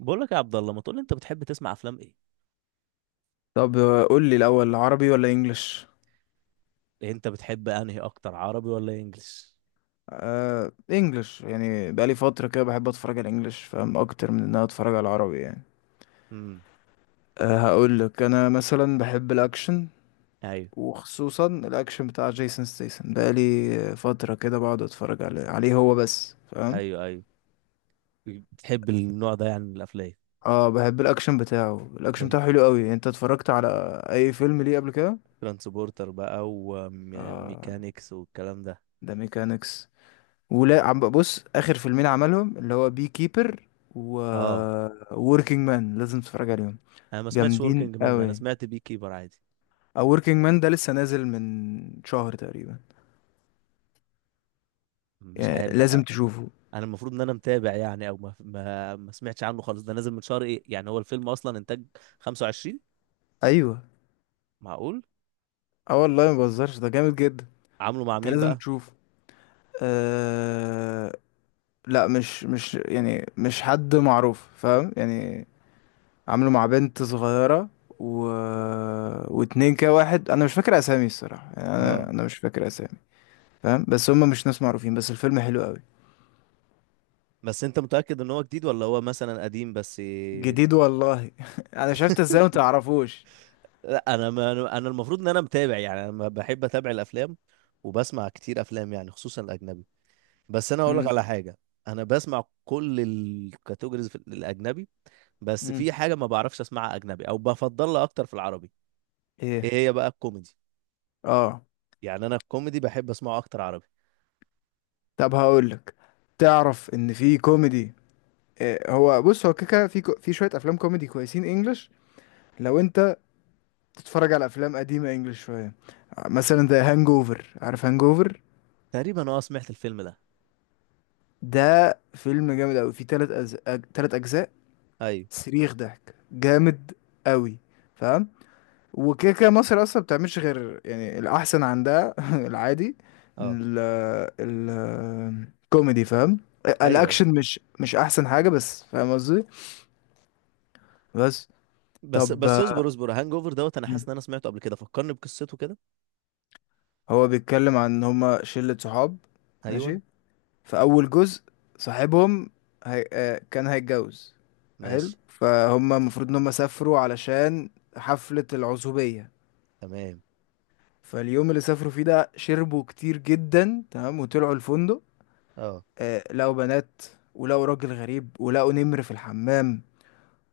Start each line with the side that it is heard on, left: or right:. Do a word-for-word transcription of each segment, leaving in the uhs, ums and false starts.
right: بقول لك يا عبد الله، ما تقول لي انت بتحب تسمع افلام ايه؟
left: طب، آه، قول لي الاول عربي ولا انجليش؟
right: يعني انت بتحب انهي اكتر، عربي ولا انجليش؟
left: آه انجليش، يعني بقالي فتره كده بحب اتفرج على الانجليش، فاهم اكتر من ان انا اتفرج على العربي يعني.
right: امم.
left: آه هقول لك انا مثلا بحب الاكشن،
right: ايوه.
left: وخصوصا الاكشن بتاع جيسون ستيسن. بقالي آه، فتره كده بقعد اتفرج عليه عليه هو بس، فاهم.
right: ايوه، ايوه. بتحب النوع ده يعني من الافلام؟
left: اه بحب الاكشن بتاعه، الاكشن
right: تران-
left: بتاعه حلو قوي. انت اتفرجت على اي فيلم ليه قبل كده؟
right: ترانسبورتر بقى،
left: اه
right: وميكانيكس والكلام ده.
left: ده ميكانكس، ولا عم بص اخر فيلمين عملهم اللي هو بي كيبر و
right: اه.
left: وركينج مان، لازم تتفرج عليهم،
right: انا ما سمعتش
left: جامدين
right: وركينج مان ده، انا
left: قوي.
right: سمعت بي كيبر عادي.
left: او وركينج مان ده لسه نازل من شهر تقريبا،
right: مش
left: يعني
right: عارف. أ-
left: لازم تشوفه.
right: انا المفروض ان انا متابع يعني، او ما ما, ما سمعتش عنه خالص، ده نازل من شهر. ايه يعني هو الفيلم اصلا انتاج خمسة وعشرين؟
left: ايوه.
right: معقول؟
left: اه والله ما بهزرش، ده جامد جدا.
right: عامله مع
left: انت
right: مين
left: لازم
right: بقى؟
left: تشوفه. أه... لا مش مش يعني مش حد معروف، فاهم يعني. عامله مع بنت صغيرة و... واتنين كده. واحد انا مش فاكر اسامي الصراحة، يعني
right: اه.
left: انا انا مش فاكر اسامي، فاهم. بس هم مش ناس معروفين، بس الفيلم حلو قوي.
right: بس انت متأكد ان هو جديد ولا هو مثلا قديم بس؟
left: جديد والله انا شفت ازاي وما تعرفوش.
right: لا انا ما انا المفروض ان انا متابع يعني، انا ما بحب اتابع الافلام، وبسمع كتير افلام يعني خصوصا الاجنبي. بس انا هقول لك
left: امم.
right: على حاجه. انا بسمع كل الكاتيجوريز في الاجنبي، بس
left: امم.
right: في حاجه ما بعرفش اسمعها اجنبي او بفضلها اكتر في العربي. ايه
left: ايه.
right: هي بقى؟ الكوميدي.
left: اه.
right: يعني انا الكوميدي بحب اسمعه اكتر عربي.
left: طب هقول لك، تعرف ان في كوميدي. إيه، هو بص، هو كيكا في كو... في شويه افلام كوميدي كويسين انجلش، لو انت تتفرج على افلام قديمه انجلش شويه. آه، مثلا ذا هانج اوفر، عارف هانج اوفر؟
right: تقريبا اه سمعت الفيلم ده.
left: ده فيلم جامد قوي، فيه تلات أز... أج... تلات اجزاء.
right: ايوه.
left: صريخ ضحك جامد قوي، فاهم؟ وكده كده مصر اصلا بتعملش غير يعني الاحسن عندها العادي.
right: اه.
left: ال ال كوميدي، فاهم.
right: ايوه، ايوه.
left: الاكشن مش مش احسن حاجه، بس فاهم قصدي. بس.
right: بس
left: طب
right: بس
left: آه،
right: اصبر اصبر، هانج اوفر دوت، انا حاسس
left: مم.
right: ان انا سمعته قبل كده، فكرني بقصته كده.
left: هو بيتكلم عن ان هما شله صحاب.
right: ايوه.
left: ماشي. في اول جزء، صاحبهم هي... آه، كان هيتجوز. حلو
right: ماشي.
left: فهم، المفروض ان هم سافروا علشان حفله العزوبيه.
right: تمام.
left: فاليوم اللي سافروا فيه ده شربوا كتير جدا، تمام، وطلعوا الفندق.
right: اه
left: آه، لقوا بنات، ولقوا راجل غريب، ولقوا نمر في الحمام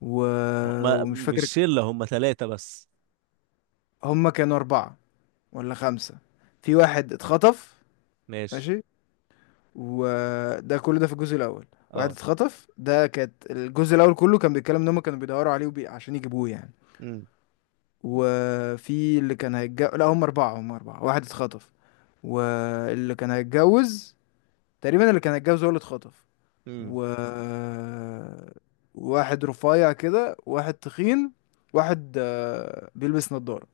left: و...
right: هما
left: ومش
right: مش
left: فاكر،
right: شلة، هما ثلاثة بس.
left: هما كانوا أربعة ولا خمسة. في واحد اتخطف.
right: ماشي.
left: ماشي. وده كله ده في الجزء الأول. واحد
right: اه.
left: اتخطف ده كانت الجزء الأول كله كان بيتكلم إن هما كانوا بيدوروا عليه وبي... عشان يجيبوه يعني.
right: امم.
left: وفي اللي كان هيتجوز، لا هما أربعة، هما أربعة، واحد اتخطف. واللي كان هيتجوز، تقريبا اللي كان هيتجوز هو اللي اتخطف
right: امم.
left: و واحد رفيع كده، واحد تخين، واحد آه، بيلبس نظارة.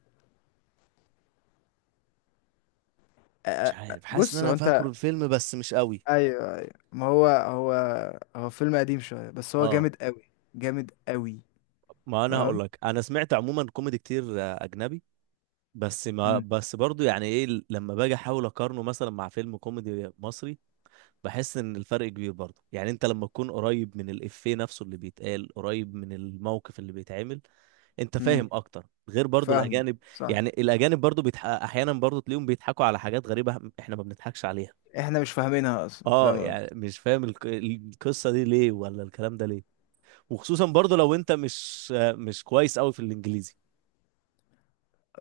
right: مش
left: آه، آه،
right: عارف، حاسس ان
left: بص، هو
right: انا
left: انت.
right: فاكره الفيلم بس مش قوي.
left: ايوه، ايوه، ما هو هو هو فيلم قديم شوية، بس هو
right: اه،
left: جامد قوي، جامد قوي،
right: ما انا هقول
left: فاهم.
right: لك، انا سمعت عموما كوميدي كتير آه، اجنبي. بس ما
left: امم.
right: بس برضو يعني ايه، ل- لما باجي احاول اقارنه مثلا مع فيلم كوميدي مصري، بحس ان الفرق كبير برضو. يعني انت لما تكون قريب من الافيه نفسه اللي بيتقال، قريب من الموقف اللي بيتعمل، انت
left: امم.
right: فاهم اكتر غير برضو
left: فاهمه
right: الاجانب.
left: صح.
right: يعني الاجانب برضو بيتح... احيانا برضو تلاقيهم بيضحكوا على حاجات غريبة احنا ما بنضحكش عليها.
left: احنا مش فاهمينها اصلا،
right: اه
left: فاهم
right: يعني
left: قصدي؟
right: مش فاهم الق- القصه دي ليه ولا الكلام ده ليه. وخصوصا برضو لو انت مش مش كويس قوي في الانجليزي،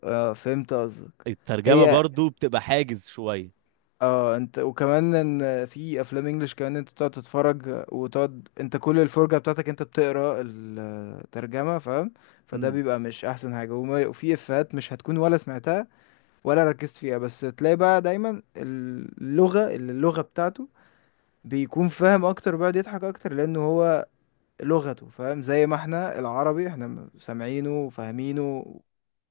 left: اه فهمت قصدك.
right: الترجمه
left: هي.
right: برضو بتبقى حاجز شويه.
left: اه انت، وكمان ان في افلام انجليش كمان انت تقعد تتفرج، وتقعد انت كل الفرجة بتاعتك انت بتقرا الترجمة، فاهم. فده
right: امم.
left: بيبقى مش احسن حاجة وما- وفي افيهات مش هتكون ولا سمعتها ولا ركزت فيها. بس تلاقي بقى دايما اللغة اللي اللغة بتاعته بيكون فاهم اكتر، بيقعد يضحك اكتر، لانه هو لغته، فاهم. زي ما احنا العربي احنا سامعينه وفاهمينه،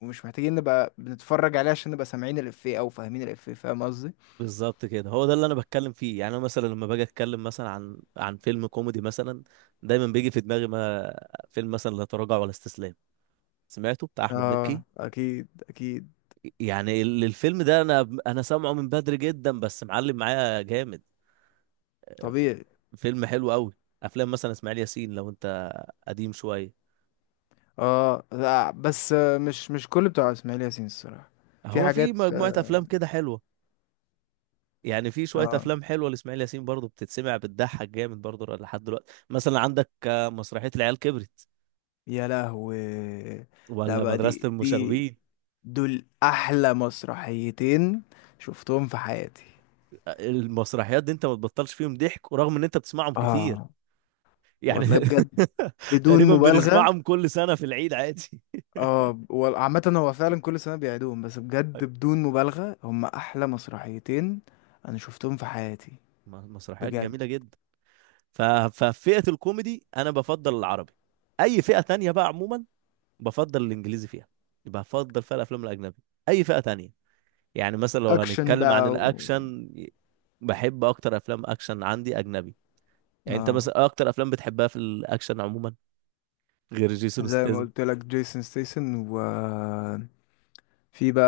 left: ومش محتاجين نبقى بنتفرج عليه عشان نبقى سامعين الافيه او فاهمين الافيه، فاهم قصدي.
right: بالظبط كده، هو ده اللي انا بتكلم فيه. يعني انا مثلا لما باجي اتكلم مثلا عن عن فيلم كوميدي مثلا، دايما بيجي في دماغي ما، فيلم مثلا لا تراجع ولا استسلام، سمعته بتاع احمد
left: اه
right: مكي.
left: اكيد اكيد.
right: يعني ال- الفيلم ده انا انا سامعه من بدري جدا بس معلم معايا جامد. ف-
left: طبيعي.
right: فيلم حلو قوي. افلام مثلا اسماعيل ياسين، لو انت قديم شويه.
left: اه لا بس آه، مش مش كل بتوع اسماعيل ياسين الصراحه. في
right: هو في
left: حاجات.
right: مجموعه افلام كده حلوه. يعني في شويه
left: اه
right: افلام حلوه لاسماعيل ياسين برضه بتتسمع، بتضحك جامد برضه لحد دلوقتي. مثلا عندك آه، مسرحيه العيال كبرت
left: يا لهوي. لا
right: ولا
left: بقى،
right: مدرسه
left: دي دي
right: المشاغبين.
left: دول احلى مسرحيتين شفتهم في حياتي.
right: آه، المسرحيات دي انت ما تبطلش فيهم ضحك، ورغم ان انت بتسمعهم كتير
left: اه
right: يعني
left: والله بجد، بدون
right: تقريبا
left: مبالغه.
right: بنسمعهم كل سنه في العيد عادي.
left: اه وال- عامه هو فعلا كل سنه بيعيدوهم، بس بجد
right: طيب،
left: بدون مبالغه هم احلى مسرحيتين انا شفتهم في حياتي،
right: م- مسرحيات
left: بجد.
right: جميله جدا. ف- ففئه الكوميدي انا بفضل العربي. اي فئه تانية بقى عموما بفضل الانجليزي فيها. بفضل فيها الافلام الاجنبي. اي فئه تانية، يعني مثلا لو
left: اكشن
right: هنتكلم عن
left: بقى و...
right: الاكشن، بحب اكتر افلام اكشن عندي اجنبي. يعني انت
left: اه
right: مثلا إيه اكتر افلام بتحبها في الاكشن عموما غير جيسون
left: زي ما
right: ستاثام؟
left: قلت لك جيسون ستيسن، وفي بقى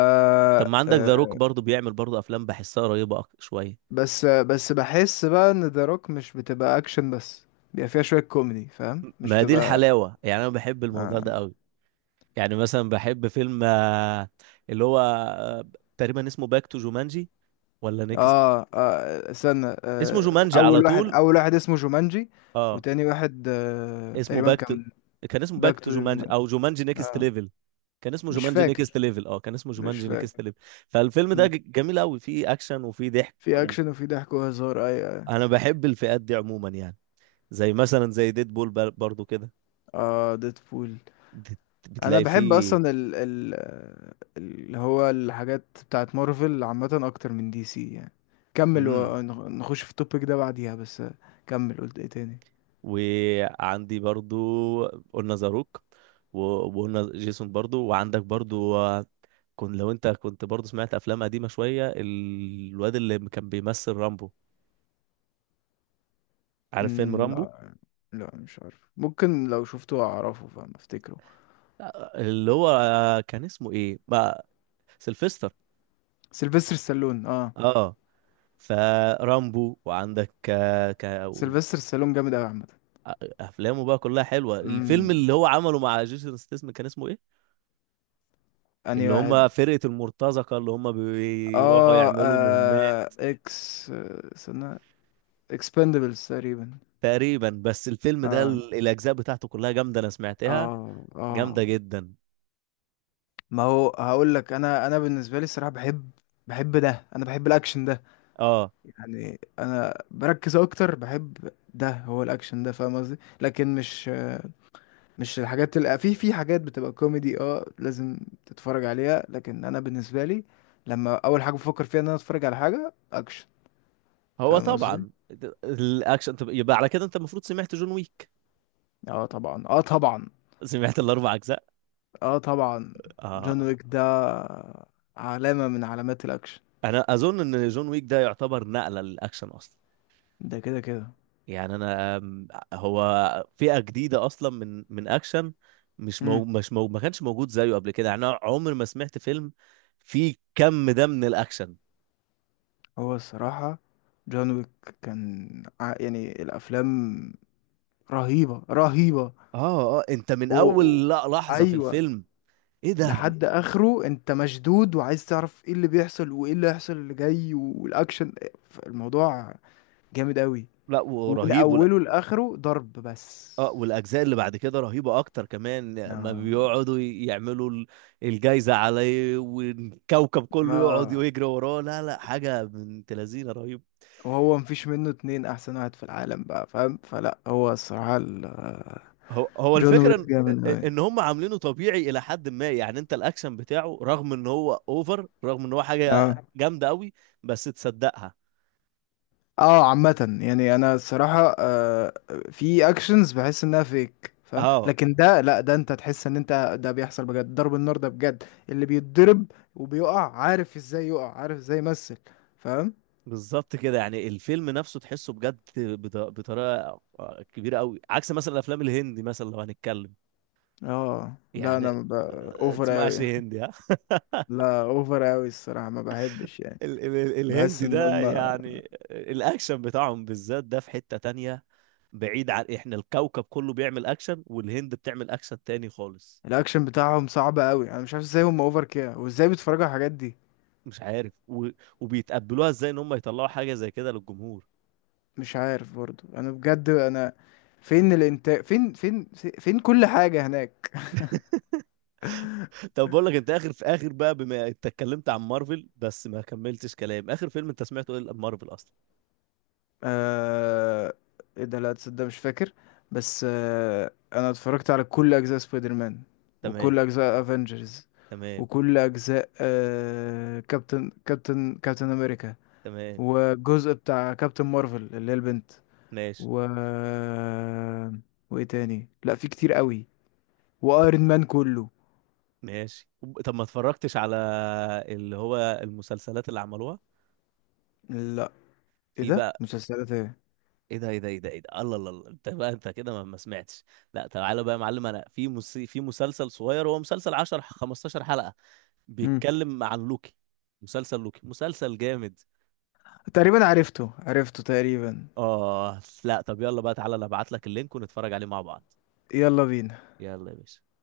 right: طب ما عندك ذا روك
left: آه،
right: برضه بيعمل برضه افلام بحسها قريبه أك- شويه.
left: بس بس بحس بقى ان ذا روك مش بتبقى اكشن بس، بيبقى فيها شوية كوميدي، فاهم،
right: م-
left: مش
right: ما دي
left: بتبقى.
right: الحلاوه يعني، انا بحب الموضوع ده
left: اه،
right: قوي. يعني مثلا بحب فيلم آه، اللي هو، آه، تقريبا اسمه باك تو جومانجي ولا نيكست؟
left: اه، آه استنى
right: اسمه
left: آه
right: جومانجي على
left: اول واحد،
right: طول.
left: اول واحد اسمه جومانجي.
right: اه
left: وتاني واحد آه
right: اسمه
left: تقريبا
right: باك تو.
left: كان
right: كان اسمه باك
left: باك
right: تو
left: تو
right: جومانجي
left: جومانجي.
right: او جومانجي نيكست
left: اه.
right: ليفل. كان اسمه
left: مش
right: جومانجي نيكست
left: فاكر،
right: ليفل. اه كان اسمه
left: مش
right: جومانجي نيكست
left: فاكر.
right: ليفل. فالفيلم ده
left: مم.
right: ج- جميل قوي، فيه اكشن وفيه ضحك
left: في
right: و...
left: اكشن وفي ضحك وهزار اي اه,
right: انا بحب الفئات دي عموما يعني. زي مثلا زي ديد بول برضو كده،
left: آه ديدبول.
right: بت-
left: انا
right: بتلاقي
left: بحب
right: فيه.
left: اصلا ال ال اللي هو الحاجات بتاعت مارفل عامه اكتر من دي سي يعني. كمل
right: امم.
left: ونخش في التوبيك ده بعديها بس. كمل، قلت ايه تاني.
right: وعندي برضو، قلنا زاروك و- وقلنا جيسون برضو. وعندك برضو آه، كن، لو انت كنت برضو سمعت افلام قديمة شوية، الواد اللي كان بيمثل رامبو. عارف فيلم
left: مم،
right: رامبو؟
left: لا. لا مش عارف، ممكن لو شفته اعرفه، فاهم، افتكره.
right: اللي هو كان اسمه ايه بقى؟ سيلفستر.
left: سيلفستر ستالون اه.
right: اه. فرامبو، وعندك آه، ك... و-
left: سيلفستر ستالون جامد قوي عامه.
right: آه، افلامه بقى كلها حلوه. الفيلم
left: امم.
right: اللي هو عمله مع جيسون ستاثام كان اسمه ايه؟
left: انهي
right: اللي
left: واحد؟
right: هم فرقه المرتزقه، اللي هم بيروحوا
left: اه،
right: يعملوا
left: آه
right: مهمات.
left: اكس آه، استنى. اكسبندبلز تقريبا.
right: تقريبا. بس الفيلم ده
left: اه
right: ال- الاجزاء بتاعته كلها جامده، انا سمعتها
left: اه اه.
right: جامده جدا.
left: ما هو هقول لك، انا انا بالنسبه لي الصراحه بحب. بحب ده، انا بحب الاكشن ده.
right: اه.
left: يعني انا بركز اكتر، بحب ده هو الاكشن ده، فاهم قصدي، لكن مش، مش الحاجات اللي في في حاجات بتبقى كوميدي، اه لازم تتفرج عليها، لكن انا بالنسبه لي، لما اول حاجه بفكر فيها ان انا اتفرج على حاجه اكشن،
right: هو
left: فاهم قصدي.
right: طبعا د- الاكشن. طب يبقى على كده انت المفروض سمعت جون ويك.
left: اه طبعا، اه طبعا.
right: سمعت الاربع اجزاء.
left: اه طبعا.
right: اه.
left: جون ويك ده علامه من علامات الاكشن.
right: انا اظن ان جون ويك ده يعتبر نقله للاكشن اصلا.
left: ده كده كده.
right: يعني انا أم، هو فئه جديده اصلا من من اكشن. مش مو مش مو ما كانش موجود زيه قبل كده. يعني انا عمري ما سمعت فيلم فيه كم ده من الاكشن.
left: هو الصراحة جون ويك كان ع- يعني الأفلام رهيبة رهيبة
right: اه اه، انت من
left: و... و-
right: اول لا- لحظه في
left: أيوة،
right: الفيلم، ايه ده،
left: لحد آخره أنت مشدود وعايز تعرف إيه اللي بيحصل وإيه اللي هيحصل اللي جاي والأكشن، الموضوع جامد أوي،
right: لا
left: ومن
right: ورهيب ولا.
left: أوله لآخره ضرب بس.
right: اه، والاجزاء اللي بعد كده رهيبه اكتر كمان. ما
left: آه.
right: بيقعدوا ي- يعملوا ال- الجايزه عليه والكوكب كله يقعد
left: آه.
right: ويجري وراه، لا لا، حاجه بنت لذينه رهيبه.
left: وهو مفيش منه اتنين، أحسن واحد في العالم بقى، فاهم، فلا هو الصراحة ال-
right: هو هو
left: جون
right: الفكره
left: ويك
right: ان
left: جامد أوي.
right: إن هم عاملينه طبيعي الى حد ما. يعني انت الاكشن بتاعه رغم ان هو اوفر، رغم ان هو حاجه
left: آه.
right: جامده قوي، بس تصدقها.
left: اه عامة يعني انا الصراحة آه في اكشنز بحس انها فيك، فاهم،
right: اه
left: لكن ده لا، ده انت تحس ان انت ده بيحصل بجد، ضرب النار ده بجد، اللي بيتضرب وبيقع عارف ازاي يقع عارف ازاي يمثل، فاهم.
right: بالظبط كده، يعني الفيلم نفسه تحسه بجد بط- بطريقه آه، كبيره قوي، عكس مثلا الافلام الهندي. مثلا لو هنتكلم
left: اه لا
right: يعني،
left: انا ب...
right: آه،
left: اوفر
right: تسمعش
left: اوي.
right: هندي ها
left: لا اوفر اوي الصراحة، ما بحبش يعني.
right: ال ال ال-
left: بحس
right: الهندي
left: ان
right: ده
left: هم
right: يعني الاكشن بتاعهم بالذات ده في حتة تانية. بعيد عن احنا، الكوكب كله بيعمل اكشن والهند بتعمل اكشن تاني خالص.
left: الاكشن بتاعهم صعب اوي، انا مش عارف ازاي هم اوفر كده وازاي بيتفرجوا على الحاجات دي.
right: مش عارف و... وبيتقبلوها ازاي ان هم يطلعوا حاجه زي كده للجمهور
left: مش عارف برضو، انا بجد انا فين الانتاج، فين، فين، فين كل حاجة هناك.
right: طب بقول لك، انت اخر، في اخر بقى بما انت اتكلمت عن مارفل بس ما كملتش كلام، اخر فيلم انت سمعته ايه مارفل اصلا؟
left: آه... ايه ده، لا تصدق مش فاكر، بس آه... انا اتفرجت على كل اجزاء سبايدر مان،
right: تمام.
left: وكل اجزاء افنجرز،
right: تمام.
left: وكل اجزاء آه... كابتن كابتن كابتن امريكا،
right: تمام.
left: والجزء بتاع كابتن مارفل اللي هي البنت
right: ماشي.
left: و وايه تاني، لا في كتير قوي، وايرون مان كله.
right: ماشي. وب- طب ما اتفرجتش على اللي هو المسلسلات اللي عملوها؟
left: لا ايه
right: في
left: ده،
right: بقى.
left: مسلسلات ايه؟
right: ايه ده ايه ده ايه ده ايه ده، الله الله الله. انت بقى انت كده ما ما سمعتش. لا، تعالى بقى يا معلم. انا في مس... في مسلسل صغير، هو مسلسل عشر خمستاشر حلقة،
left: مم.
right: بيتكلم عن لوكي. مسلسل لوكي، مسلسل جامد.
left: تقريبا عرفته عرفته تقريبا.
right: اه. لا طب يلا بقى تعالى، انا ابعت لك اللينك ونتفرج عليه مع بعض.
left: يلا بينا.
right: يلا يا باشا.